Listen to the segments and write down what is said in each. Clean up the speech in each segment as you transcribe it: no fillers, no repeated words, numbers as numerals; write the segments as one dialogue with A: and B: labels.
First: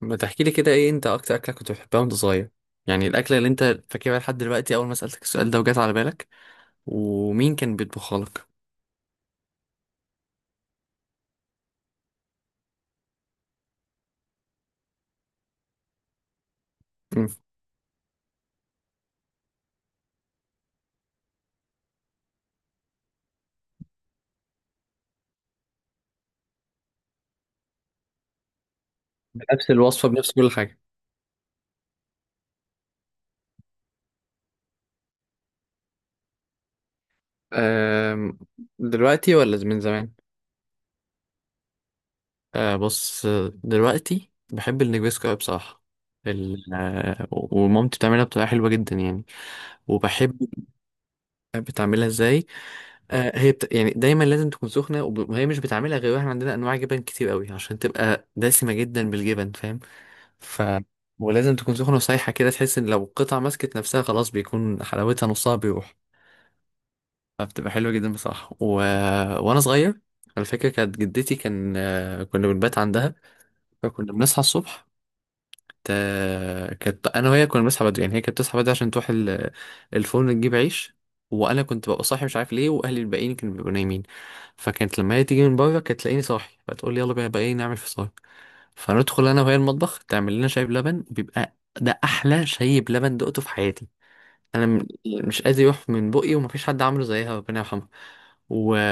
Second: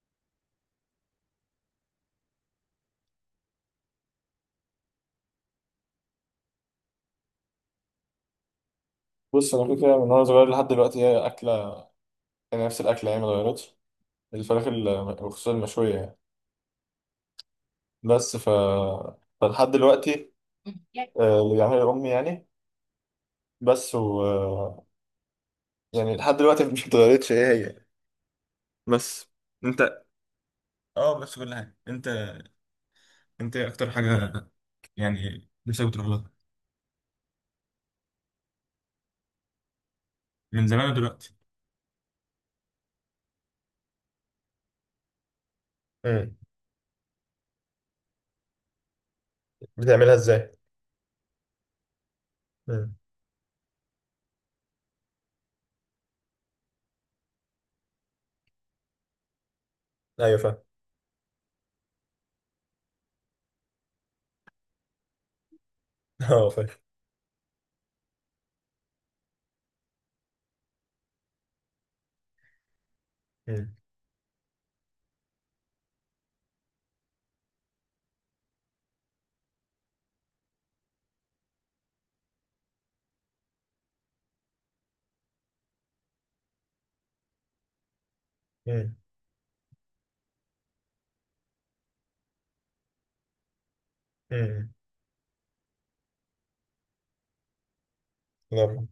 A: ما تحكي لي كده، ايه انت اكتر اكله كنت بتحبها وانت صغير؟ يعني الاكله اللي انت فاكرها لحد دلوقتي اول ما سالتك السؤال ده وجات على بالك؟ ومين كان بيطبخها لك؟
B: بص، انا كده كده من وانا صغير لحد دلوقتي هي اكله. يعني نفس الاكله، يعني ما اتغيرتش. الفراخ، وخصوصا المشويه يعني.
A: مم.
B: بس، فلحد دلوقتي، اللي بيعملها امي يعني. بس و آه، يعني لحد دلوقتي مش اتغيرتش، هي. بس.
A: بنفس
B: انت
A: الوصفه، بنفس كل حاجه؟
B: اه بس كل حاجه. انت إيه اكتر حاجه يعني نفسك بتروح لها؟
A: أم، دلوقتي ولا من زمان؟
B: من زمان ودلوقتي.
A: أه بص، دلوقتي بحب النجريسكو أوي بصراحه.
B: امم.
A: ال... آه، ومامتي بتعملها بطريقه حلوه جدا يعني.
B: بتعملها
A: وبحب.
B: ازاي؟
A: بتعملها ازاي؟
B: امم.
A: يعني دايما لازم تكون سخنه وهي مش بتعملها غير احنا عندنا انواع جبن كتير قوي عشان تبقى دسمه جدا بالجبن، فاهم؟
B: ايوه فاهم.
A: ف ولازم تكون سخنة وسايحة كده، تحس ان لو القطعة مسكت نفسها خلاص بيكون حلاوتها نصها بيروح.
B: اه فاهم.
A: فبتبقى حلوة جدا بصراحة و... وانا صغير على فكرة كانت جدتي، كان آه، كنا بنبات عندها.
B: امم.
A: فكنا بنصحى الصبح. كانت انا وهي كنا بنصحى بدري، يعني هي كانت بتصحى بدري عشان تروح الفرن تجيب عيش، وانا كنت ببقى صاحي مش عارف ليه، واهلي الباقيين كانوا بيبقوا نايمين. فكانت لما هي تيجي من بره كانت تلاقيني صاحي فتقول لي يلا بقى بقى ايه نعمل فطار.
B: امم.
A: فندخل انا وهي المطبخ تعمل لنا شاي بلبن، بيبقى ده احلى شاي بلبن دقته في حياتي. انا
B: امم.
A: مش قادر يروح من بقي، ومفيش حد عامله زيها، ربنا يرحمها. و...
B: لا.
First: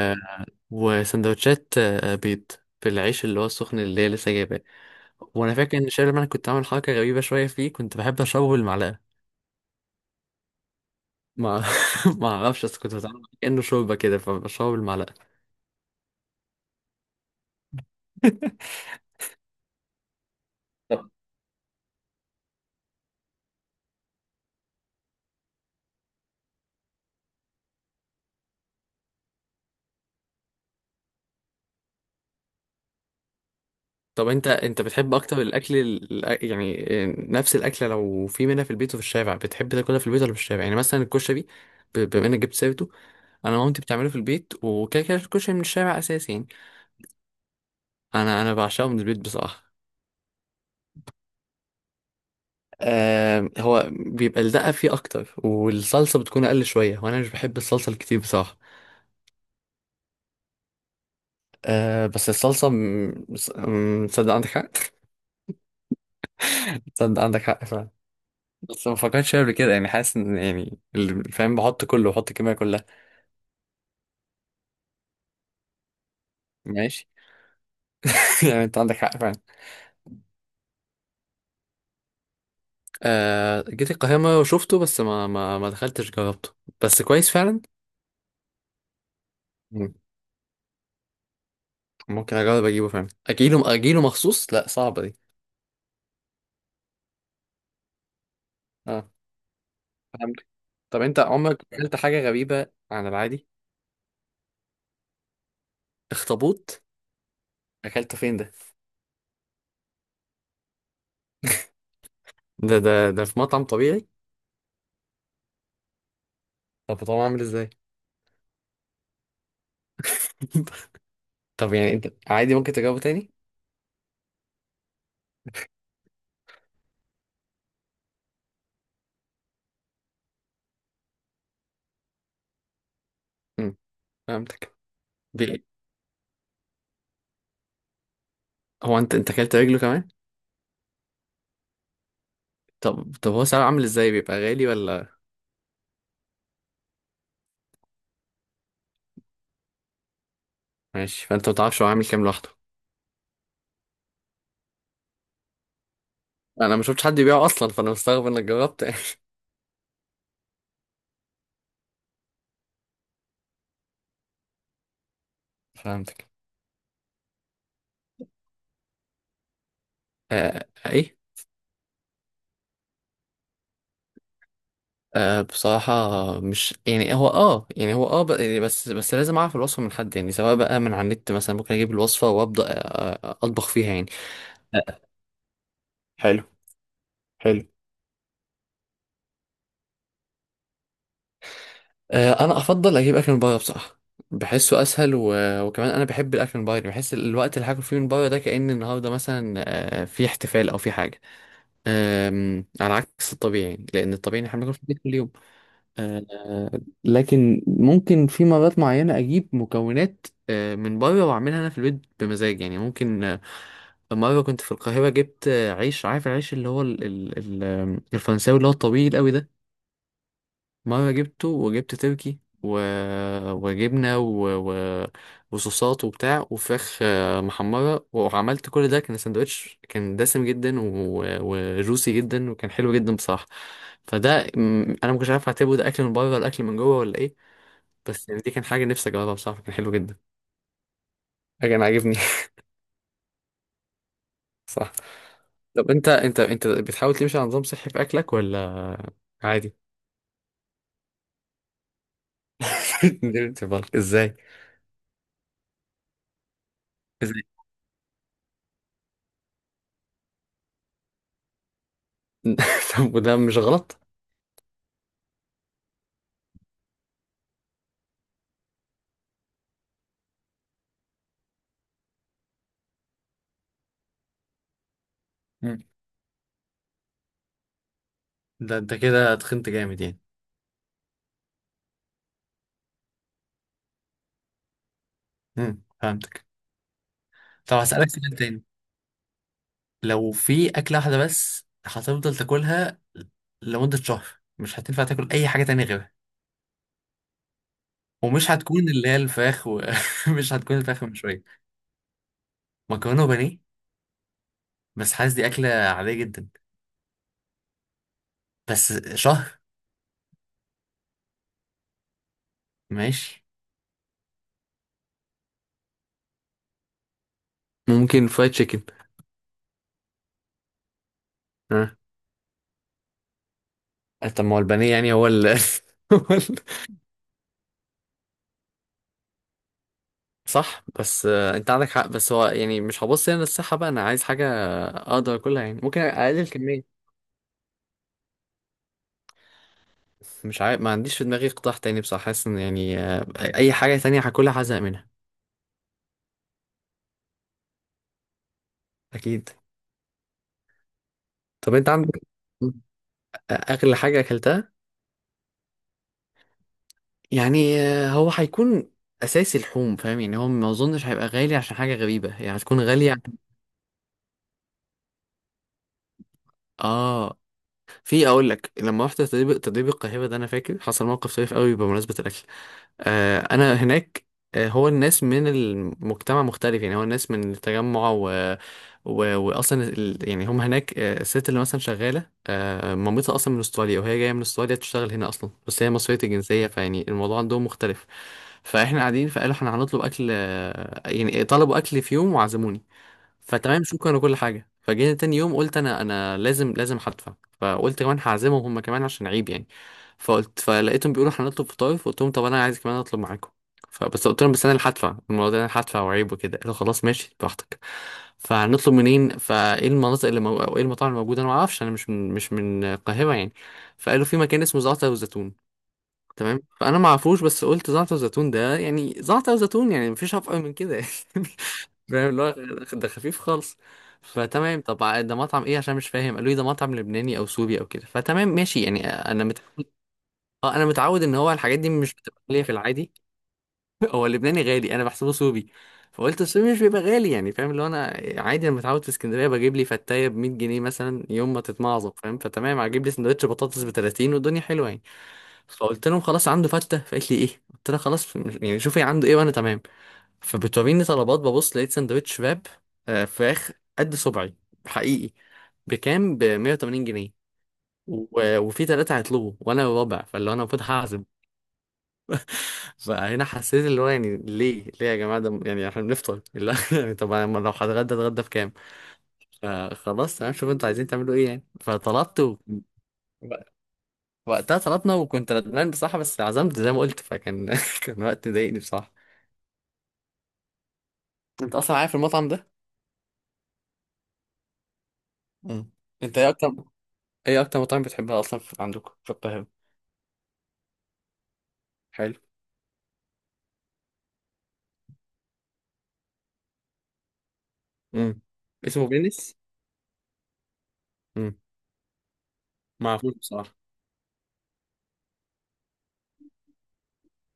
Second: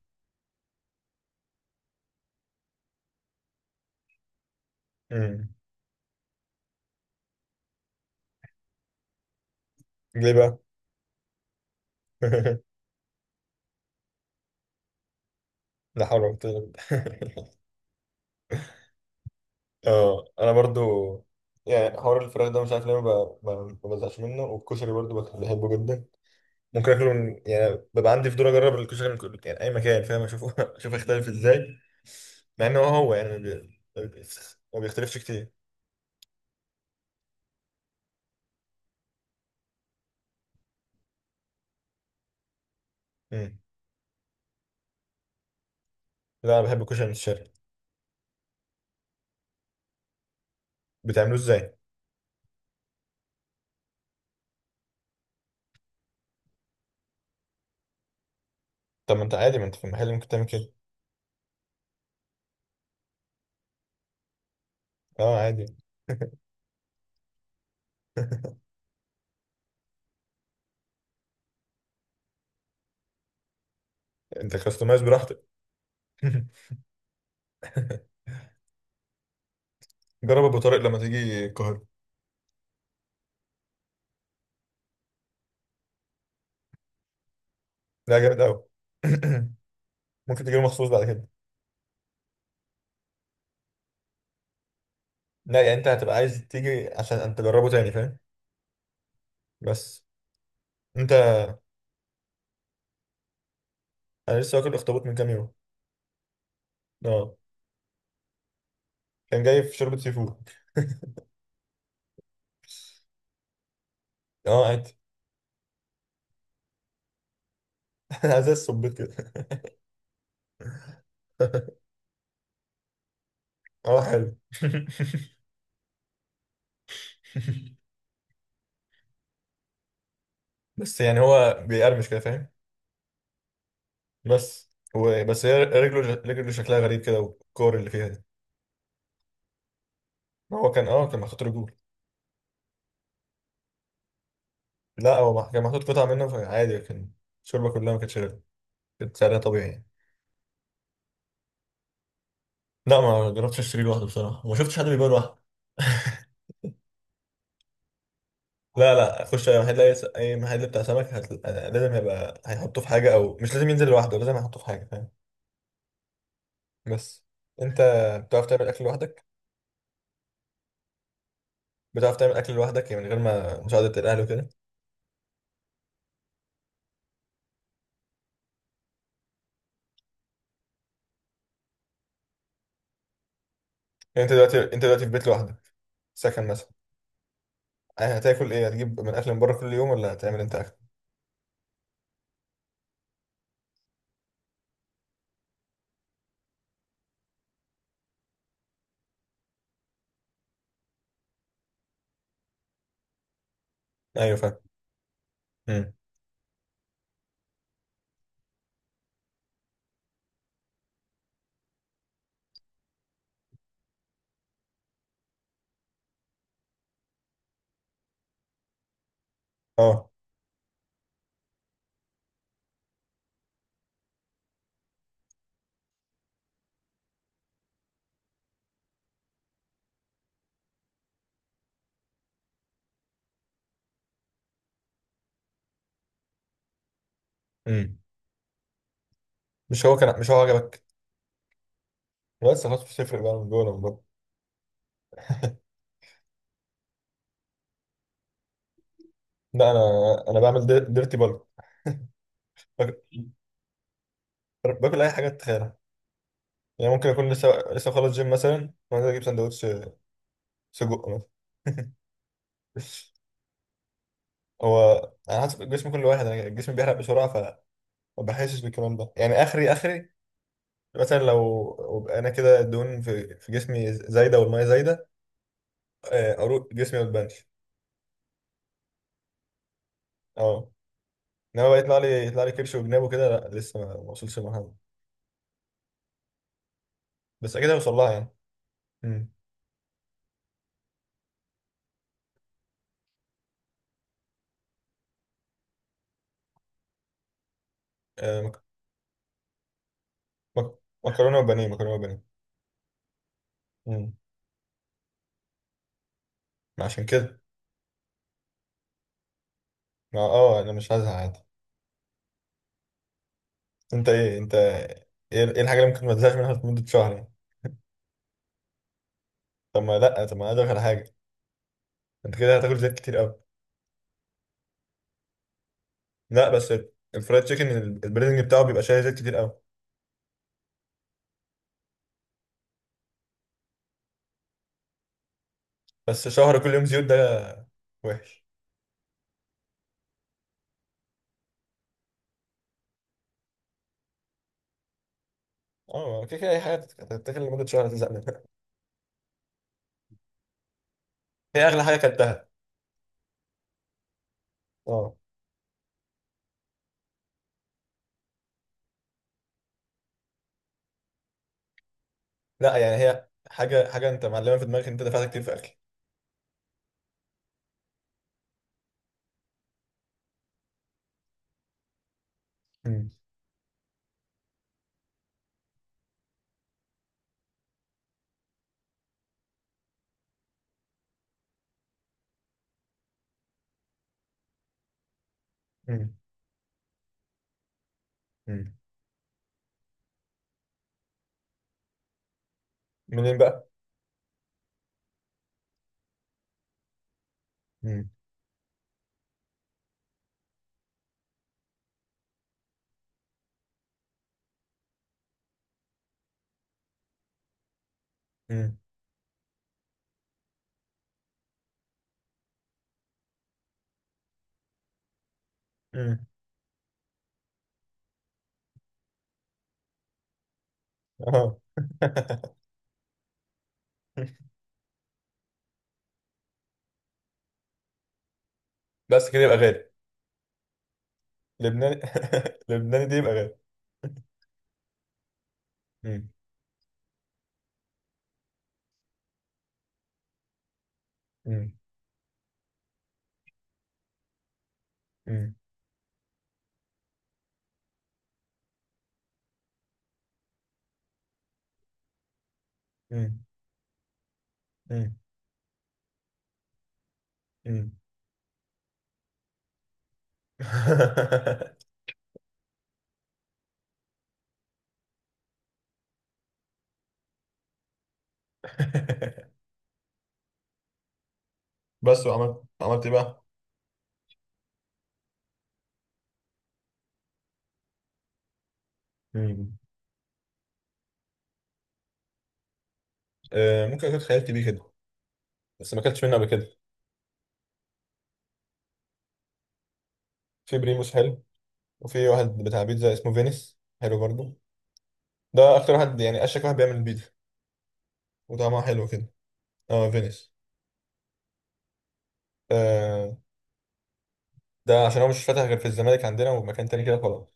A: وسندوتشات بيض في العيش اللي هو السخن اللي هي لسه جايباه.
B: امم.
A: وانا فاكر ان شاي لما كنت عامل حركه غريبه شويه فيه، كنت بحب اشربه بالمعلقه.
B: ليه بقى؟
A: ما ما اعرفش، بس كنت بتعامل معاه كانه شوربه كده فبشربه بالمعلقه.
B: لا حول ولا قوه إلا بالله. اه انا برضو
A: طب.
B: يعني حوار الفراخ ده مش عارف ليه ما ب- ما- ما بزهقش منه، والكشري برضو بحبه جدا. ممكن اكله من يعني ببقى عندي فضول اجرب الكشري من كل يعني اي مكان، فاهم، اشوفه اشوف يختلف ازاي. مع انه هو هو يعني
A: طب انت
B: ما
A: انت بتحب
B: بيختلفش
A: اكتر
B: كتير.
A: الاكل يعني نفس الاكله، لو في منها في البيت وفي الشارع بتحب تاكلها في البيت ولا في الشارع؟ يعني مثلا الكشري، بما انك جبت سيرته. انا
B: مم.
A: مامتي بتعمله في البيت، وكده كده الكشري من الشارع اساسي يعني.
B: لا انا بحب الكشري من الشرق.
A: انا بعشقه من البيت بصراحه.
B: بتعملوه ازاي؟
A: آه، هو بيبقى الدقه فيه اكتر والصلصه بتكون اقل شويه، وانا مش بحب الصلصه الكتير بصراحه.
B: طب ما انت عادي، ما انت في المحل ممكن تعمل كده.
A: أه، بس الصلصة تصدق عندك حق.
B: اه عادي.
A: تصدق عندك حق فعلا. بس ما فكرتش فيها قبل كده، يعني حاسس ان يعني اللي فاهم بحط كله، بحط الكمية كلها.
B: انت كاستمايز براحتك.
A: ماشي. يعني انت عندك حق فعلا.
B: جرب ابو طارق لما تيجي القاهره.
A: أه جيت القاهرة مرة وشفته، بس ما دخلتش جربته. بس كويس فعلا.
B: لا جامد قوي.
A: مم.
B: ممكن تجيله مخصوص بعد كده.
A: ممكن اجرب اجيبه فعلا، اجيله اجيله مخصوص، لا صعبة دي.
B: لا، يعني انت هتبقى عايز تيجي عشان انت تجربه تاني فاهم.
A: اه
B: بس.
A: فهمت. طب
B: انت
A: انت عمرك اكلت حاجة غريبة عن العادي؟
B: انا لسه واكل اخطبوط من كام يوم.
A: اخطبوط؟
B: اه
A: اكلته فين ده؟
B: كان جاي في شوربه سي فود.
A: ده في مطعم طبيعي؟
B: اه عادي.
A: طب طبعا عامل ازاي؟
B: زي الصبيط كده.
A: طب يعني انت عادي ممكن تجاوبه تاني؟
B: اه حلو. بس يعني هو بيقرمش كده فاهم.
A: امم،
B: بس.
A: فهمتك.
B: هو بس هي
A: بي...
B: رجله شكلها غريب كده، والكور اللي فيها دي.
A: هو انت اكلت رجله كمان؟
B: ما هو كان اه كان محطوط رجول.
A: طب هو سعره عامل ازاي، بيبقى غالي ولا؟
B: لا هو كان محطوط قطع منه فعادي كان. الشوربه كلها ما كانتش غير. كانت سعرها طبيعي يعني.
A: ماشي. فانت ما تعرفش هو عامل كام لوحده؟
B: لا ما جربتش اشتري لوحده بصراحه، وما شفتش حد بيبيع لوحده.
A: انا ما شفتش حد يبيعه اصلا، فانا مستغرب انك جربت.
B: لا لا خش اي محل، أي محل بتاع سمك لازم يبقى هيحطه في حاجه، او مش لازم ينزل لوحده، لازم يحطه في حاجه فاهم.
A: فهمتك.
B: بس. انت، بتعرف تعمل اكل لوحدك
A: آه... ايه.
B: بتعرف تعمل اكل لوحدك يعني من غير ما مساعده الاهل وكده؟
A: آه بصراحة، مش يعني هو اه يعني هو يعني بس لازم اعرف الوصفة من حد، يعني سواء بقى من على النت مثلا ممكن اجيب الوصفة وابدا اطبخ فيها يعني.
B: يعني انت دلوقتي،
A: آه،
B: في بيت لوحدك،
A: حلو.
B: سكن مثلا؟
A: حلو.
B: هتاكل ايه؟ هتجيب من اكل من بره كل يوم ولا هتعمل انت اكل؟
A: انا افضل اجيب اكل من بره بصراحه، بحسه اسهل و... وكمان انا بحب الاكل من بره، يعني بحس الوقت اللي هاكل فيه من بره ده كأن النهارده مثلا في احتفال او في حاجه، على عكس الطبيعي، لان
B: ايوه
A: الطبيعي إن
B: فاهم.
A: احنا بناكل في البيت كل يوم.
B: امم.
A: لكن ممكن في مرات معينه اجيب مكونات من بره واعملها انا في البيت بمزاج، يعني ممكن. مره كنت في القاهره، جبت عيش، عارف العيش اللي هو الفرنساوي اللي هو الطويل قوي ده؟
B: اه.
A: مرة جبته، وجبت تركي و... وجبنة و... و... وصوصات وبتاع وفراخ محمرة، وعملت كل ده، كان سندوتش كان دسم جدا و... وجوسي جدا، وكان حلو جدا بصراحة. فده م، أنا مكنتش عارف أعتبره ده أكل من بره ولا أكل من جوه ولا إيه.
B: امم.
A: بس يعني دي كان حاجة نفسي أجربها بصراحة، كان
B: مش
A: حلو
B: هو
A: جدا.
B: كان، مش هو عجبك؟
A: كان عاجبني.
B: بس خلاص مش هتفرق بقى من جوه ولا من بره.
A: صح. طب أنت بتحاول تمشي على نظام صحي في أكلك ولا
B: لا
A: عادي؟
B: انا، بعمل ديرتي بالك، باكل،
A: نمت بالك إزاي؟
B: باكل اي حاجه تتخيلها. يعني ممكن اكون
A: إزاي؟
B: لسه خلص جيم مثلا وانزل اجيب سندوتش سجق مثلا.
A: طب وده مش غلط؟
B: هو على حسب الجسم كل واحد. انا الجسم بيحرق بسرعه، فما بحسش بالكلام ده يعني، اخري مثلا لو، وبقى انا كده الدهون في جسمي زايده والميه زايده. اروق جسمي ما تبانش.
A: ده انت كده تخنت جامد يعني.
B: اه انما بقى يطلع لي، كرش وجناب وكده، لا لسه ما وصلش المرحله دي.
A: امم، فهمتك.
B: بس اكيد
A: طب
B: هوصل
A: هسألك
B: لها يعني.
A: سؤال تاني.
B: امم.
A: لو في أكلة واحدة بس هتفضل تاكلها لمدة شهر، مش هتنفع تاكل أي حاجة تانية غيرها،
B: آه،
A: ومش
B: مك-
A: هتكون اللي هي الفراخ، ومش هتكون
B: مك-
A: الفراخ من
B: مكرونه
A: شوية؟
B: وبانيه. مكرونه وبانيه.
A: مكرونة وبانيه؟
B: امم.
A: بس حاسس دي أكلة عادية جدا.
B: عشان كده،
A: بس شهر.
B: اه انا مش هزهق.
A: ماشي.
B: انت ايه ايه الحاجه اللي ممكن ما تزهقش منها لمده شهر يعني؟
A: ممكن فرايد تشيكن.
B: طب ما لا، طب ما أنا ادخل على حاجه،
A: ها؟
B: انت كده هتاكل زيت كتير قوي.
A: طب ما هو البانيه يعني هو ال. هو
B: لا بس الفرايد تشيكن البريدنج بتاعه بيبقى شايل زيت كتير قوي.
A: صح، بس انت عندك حق، بس هو يعني مش هبص هنا للصحة بقى، انا عايز حاجة اقدر اكلها، يعني ممكن
B: بس
A: اقلل
B: شهر كل يوم
A: الكمية.
B: زيوت ده وحش.
A: مش عارف، ما عنديش في دماغي قطاع تاني بصراحة، حاسس ان يعني اي حاجة تانية هاكلها هزهق منها
B: اه كده كده اي حاجه هتتاكل لمده شهر هتزهق منها.
A: اكيد.
B: هي
A: طب
B: اغلى
A: انت
B: حاجه
A: عندك
B: اكلتها؟
A: اغلى حاجة اكلتها،
B: اه.
A: يعني هو هيكون اساسي لحوم، فاهم؟ يعني هو ما اظنش هيبقى غالي عشان حاجة غريبة، يعني
B: لا
A: هتكون
B: يعني
A: غالية.
B: هي حاجه، انت معلمه في دماغك انت دفعت كتير في اكل.
A: اه في اقول لك، لما رحت تدريب القاهره ده، انا فاكر حصل موقف طريف قوي بمناسبه الاكل.
B: مم.
A: آه انا هناك، آه هو الناس من المجتمع مختلف، يعني هو الناس من التجمع و... و... يعني هم هناك آه الست اللي مثلا شغاله آه مامتها اصلا من استراليا، وهي جايه من استراليا تشتغل هنا اصلا، بس هي
B: مم.
A: مصريه الجنسيه، فيعني الموضوع عندهم مختلف.
B: مم.
A: فاحنا قاعدين، فقالوا احنا هنطلب اكل آه، يعني طلبوا اكل في يوم وعزموني.
B: منين بقى؟
A: فتمام شكرا وكل حاجه. فجينا تاني يوم، قلت انا انا لازم هدفع، فقلت
B: مم.
A: كمان هعزمهم هم كمان عشان عيب يعني. فقلت فلقيتهم بيقولوا هنطلب فطاير، فقلت لهم طب انا عايز كمان اطلب معاكم، فبس قلت لهم بس انا اللي هدفع، الموضوع ده انا اللي هدفع وعيب وكده. قالوا خلاص ماشي براحتك.
B: مم.
A: فهنطلب منين؟ فايه المناطق اللي مو... او ايه المطاعم الموجوده؟ انا ما اعرفش، انا مش من القاهره يعني. فقالوا في مكان اسمه زعتر وزيتون.
B: مم.
A: تمام فانا ما اعرفوش، بس قلت زعتر زيتون ده يعني زعتر زيتون، يعني مفيش افقر من كده يعني،
B: اه.
A: فاهم؟ اللي هو ده خفيف خالص. فتمام، طب ده مطعم ايه عشان مش فاهم؟ قالوا لي ده مطعم لبناني او سوري او كده. فتمام ماشي يعني
B: بس كده
A: انا
B: يبقى
A: متعود.
B: غالي.
A: اه انا متعود ان هو الحاجات دي
B: لبناني.
A: مش بتبقى غاليه في
B: لبناني
A: العادي.
B: دي يبقى غالي.
A: هو اللبناني غالي، انا بحسبه سوري. فقلت السوري مش بيبقى غالي يعني، فاهم؟ اللي هو انا عادي، انا متعود في اسكندريه بجيب لي فتايه ب 100 جنيه مثلا يوم ما
B: مم.
A: تتمعظم، فاهم؟ فتمام هجيب لي سندوتش بطاطس ب 30 والدنيا حلوه يعني.
B: مم.
A: فقلت لهم خلاص عنده فتة. فقالت لي ايه، قلت لها خلاص يعني شوفي عنده ايه وانا تمام. فبتوريني طلبات، ببص لقيت سندوتش شباب
B: مم.
A: فراخ قد صبعي
B: مم.
A: حقيقي بكام، ب 180 جنيه.
B: مم.
A: وفي ثلاثة هيطلبوا وانا الرابع، فاللي هو انا المفروض هعزم. فهنا حسيت اللي هو، يعني ليه ليه يا جماعة ده، يعني احنا بنفطر اللي هو يعني، طب أنا لو هتغدى اتغدى بكام. فخلاص تمام، شوف انتوا عايزين تعملوا ايه يعني.
B: بس
A: فطلبت
B: وعملت، عملت ايه بقى؟
A: وقتها، طلبنا وكنت ندمان بصراحة، بس عزمت زي ما قلت، فكان كان وقت مضايقني بصراحة.
B: مم.
A: انت اصلا عارف المطعم ده؟
B: آه ممكن اكون خيالت بيه كده،
A: مم.
B: بس ما اكلتش منه
A: انت
B: قبل
A: ايه اكتر،
B: كده.
A: ايه اكتر مطعم بتحبها اصلا في... عندكم في القاهرة؟
B: في بريموس حلو. وفي
A: حلو.
B: واحد بتاع بيتزا اسمه فينيس، حلو برضه. ده اكتر واحد يعني اشك واحد بيعمل البيتزا
A: مم.
B: وطعمها حلو
A: اسمه
B: كده.
A: فينيس.
B: اه فينيس.
A: مم. ما اعرفوش
B: آه.
A: بصراحة.
B: ده عشان هو مش فاتح غير في الزمالك عندنا ومكان تاني كده، خلاص.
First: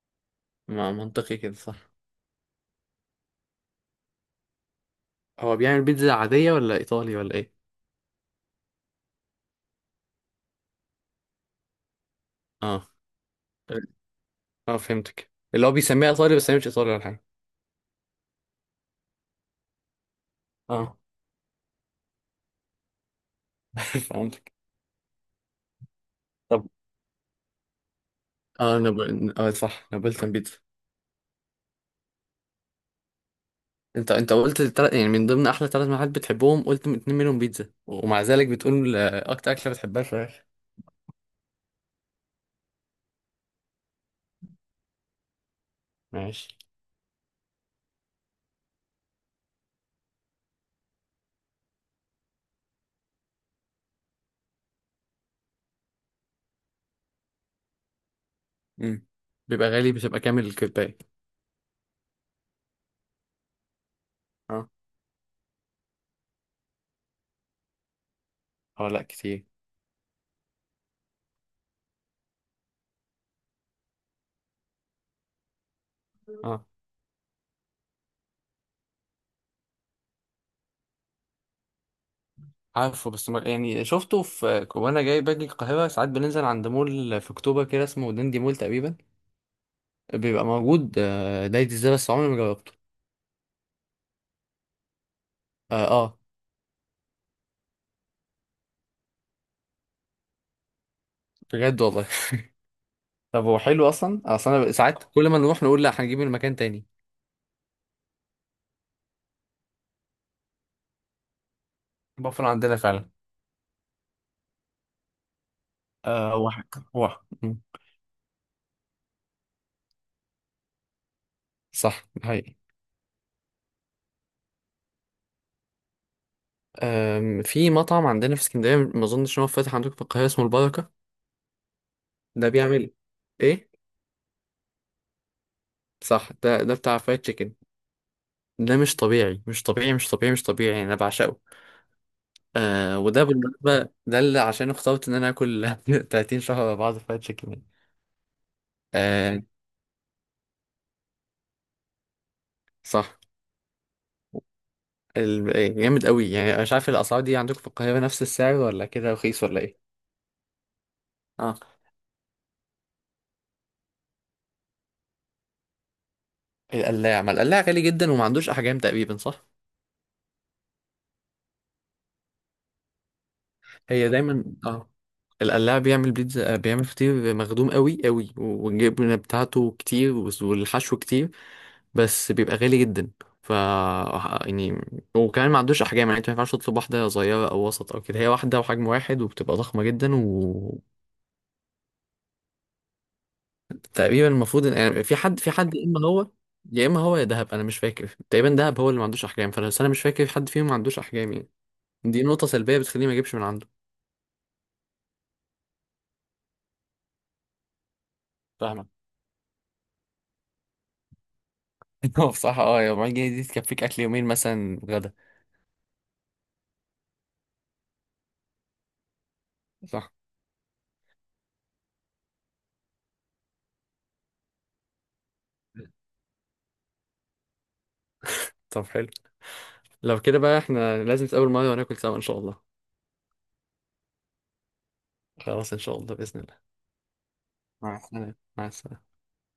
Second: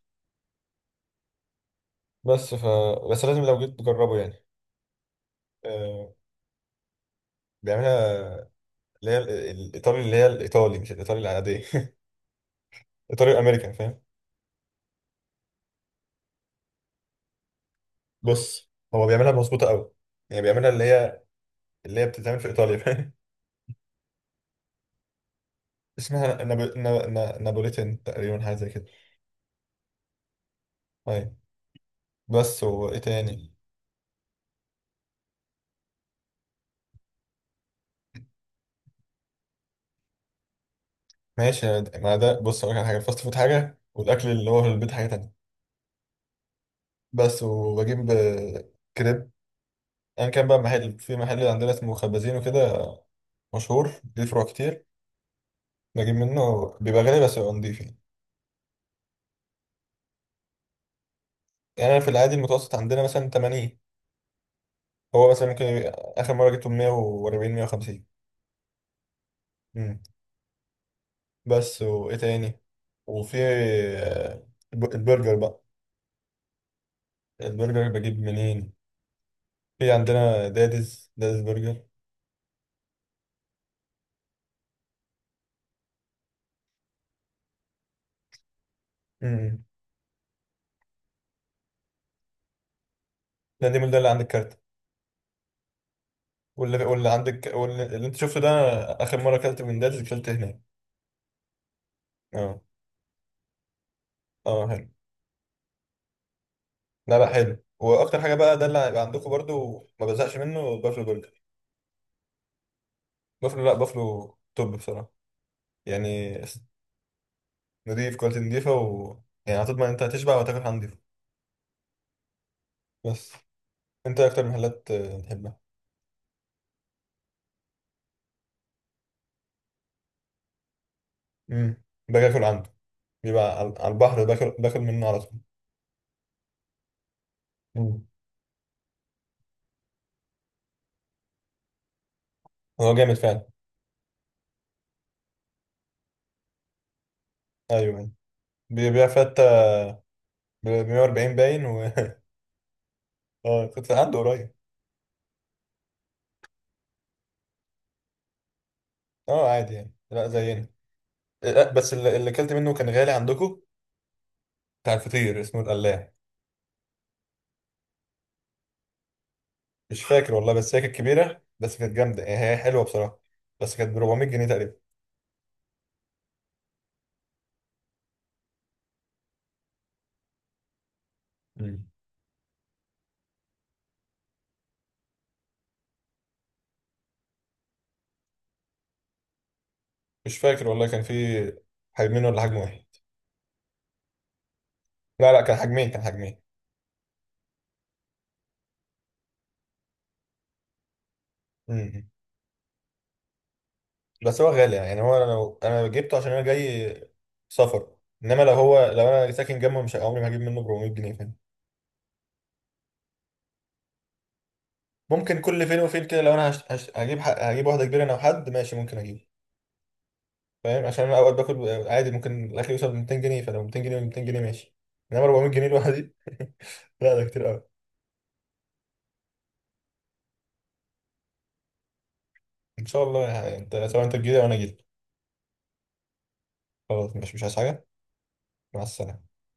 A: ما منطقي كده، صح.
B: بس ف. بس لازم لو جيت تجربه يعني.
A: هو بيعمل بيتزا
B: آه
A: عادية ولا ايطالي ولا ايه؟
B: بيعملها اللي هي الايطالي، اللي هي الايطالي مش الايطالي العاديه.
A: اه.
B: الايطالي الامريكان فاهم.
A: اه فهمتك، اللي هو بيسميها ايطالي بس هي مش ايطالي ولا حاجة.
B: بص هو بيعملها مظبوطه قوي، يعني بيعملها اللي
A: اه.
B: هي، بتتعمل في ايطاليا فاهم.
A: فهمتك.
B: اسمها
A: طب
B: نابوليتن تقريبا، حاجه زي
A: اه
B: كده.
A: اه صح نابلتان بيتزا.
B: طيب. بس وايه تاني؟
A: انت قلت التلات، يعني من ضمن احلى ثلاث محلات بتحبهم قلت من اتنين منهم بيتزا، ومع ذلك بتقول اكتر اكله بتحبها فراخ.
B: ماشي يا ما ده بص اقول لك على حاجه، الفاست فود حاجه والاكل اللي هو في البيت حاجه تانية.
A: ماشي.
B: بس. وبجيب كريب ايا كان بقى. محل، في محل عندنا اسمه خبازين وكده، مشهور ليه فروع كتير. بجيب منه، بيبقى غالي بس بيبقى نضيف يعني.
A: امم. بيبقى غالي بتبقى كامل الكباية.
B: يعني انا في العادي المتوسط عندنا مثلا 80.
A: اه.
B: هو مثلا ممكن اخر مره جبته 140 150.
A: اه لا كتير.
B: بس وايه تاني؟ وفي البرجر بقى.
A: اه
B: البرجر بجيب منين؟ في عندنا داديز، برجر.
A: عارفه، بس ما يعني شفته، في وانا جاي باجي القاهرة ساعات بننزل عند مول في اكتوبر كده اسمه دندي مول تقريبا.
B: امم.
A: بيبقى موجود دايت ازاي، بس عمري ما جربته.
B: ده دي من ده اللي عند الكارت،
A: اه. اه.
B: واللي عندك، اللي انت شفته ده. اخر مره اكلت من داديز اكلت هناك.
A: بجد والله.
B: اه
A: طب هو حلو اصلا؟ اصلا
B: اه
A: انا
B: حلو.
A: ساعات كل ما نروح نقول لا هنجيب من مكان تاني.
B: لا لا حلو، واكتر حاجه بقى ده اللي هيبقى عندكم برضو ما بزهقش منه بافلو برجر.
A: بفر عندنا فعلا.
B: بافلو، لا بافلو توب بصراحه
A: آه
B: يعني.
A: واحد واحد
B: نضيف، كواليتي نضيفه. و، يعني هتضمن انت هتشبع وتاكل حاجه نضيفه.
A: صح ده حقيقي.
B: بس. انت إيه اكتر محلات تحبها؟
A: في مطعم عندنا في اسكندرية ما اظنش ان هو فاتح عندكم في القاهرة، اسمه البركة.
B: امم. باجي اكل
A: ده
B: عنده.
A: بيعمل
B: بيبقى
A: ايه؟
B: على البحر، باكل، منه على طول.
A: صح، ده بتاع فرايد تشيكن.
B: مم.
A: ده مش طبيعي، مش طبيعي يعني انا بعشقه.
B: هو
A: آه
B: جامد
A: وده
B: فعلا.
A: بالمناسبة ده اللي عشان اخترت ان انا اكل 30 شهر ورا بعض فرايد تشيكن.
B: ايوه أيوة. بيبيع
A: آه.
B: فتة ب 140 باين و.
A: صح.
B: اه كنت عنده قريب.
A: ال- إيه، جامد قوي يعني. انا مش عارف الاسعار دي عندكم في القاهرة نفس السعر ولا كده رخيص
B: اه
A: ولا
B: عادي
A: ايه؟
B: يعني، لا زينا. إيه،
A: اه.
B: لا بس اللي، اكلت منه كان غالي عندكم. بتاع الفطير اسمه القلاع.
A: القلاع؟ ما القلاع غالي جدا وما عندوش احجام تقريبا، صح.
B: مش فاكر والله بس هي كانت كبيرة، بس كانت جامدة يعني، هي حلوة بصراحة. بس كانت ب
A: هي
B: 400
A: دايما
B: جنيه تقريبا.
A: اه القلاع بيعمل بيتزا، بيعمل فطير مخدوم قوي قوي، والجبنة بتاعته كتير والحشو كتير،
B: مم.
A: بس بيبقى غالي جدا. ف يعني، وكمان ما عندوش احجام، يعني انت ما ينفعش تطلب واحده صغيره او وسط او كده، هي واحده وحجم واحد وبتبقى ضخمه جدا،
B: مش فاكر
A: وتقريبا
B: والله كان في حجمين ولا حجم واحد.
A: المفروض يعني في
B: لا لا
A: حد في
B: كان
A: حد يا
B: حجمين،
A: اما
B: كان
A: هو،
B: حجمين.
A: يا اما هو يا دهب، انا مش فاكر، تقريبا دهب هو اللي ما عندوش احجام، فانا بس أنا مش فاكر حد فيهم ما عندوش احجام يعني.
B: امم.
A: دي نقطه سلبيه بتخليني ما اجيبش من عنده.
B: بس هو غالي يعني. هو انا لو انا جبته عشان انا جاي سفر، انما لو هو،
A: فاهمك.
B: لو انا ساكن جنبه مش عمري ما هجيب منه 400 جنيه فاهم.
A: هو بصراحة اه، يا 400 جنيه دي تكفيك أكل يومين مثلا، غدا.
B: ممكن كل فين وفين كده، لو انا هجيب واحده كبيره انا وحد ماشي ممكن اجيبه.
A: صح.
B: فاهم عشان انا اوقات باكل عادي ممكن الاكل يوصل ل 200 جنيه، فلو 200 جنيه، 200 جنيه ماشي. انما 400 جنيه لوحدي، لا ده كتير قوي.
A: طب حلو، لو كده بقى احنا لازم نتقابل مرة وناكل سوا إن شاء الله.
B: ان شاء الله يعني انت سواء انت تجيلي او انا اجيلك.
A: خلاص إن شاء الله بإذن الله.
B: خلاص مش عايز حاجه.
A: مع السلامة، مع
B: مع
A: السلامة.
B: السلامه.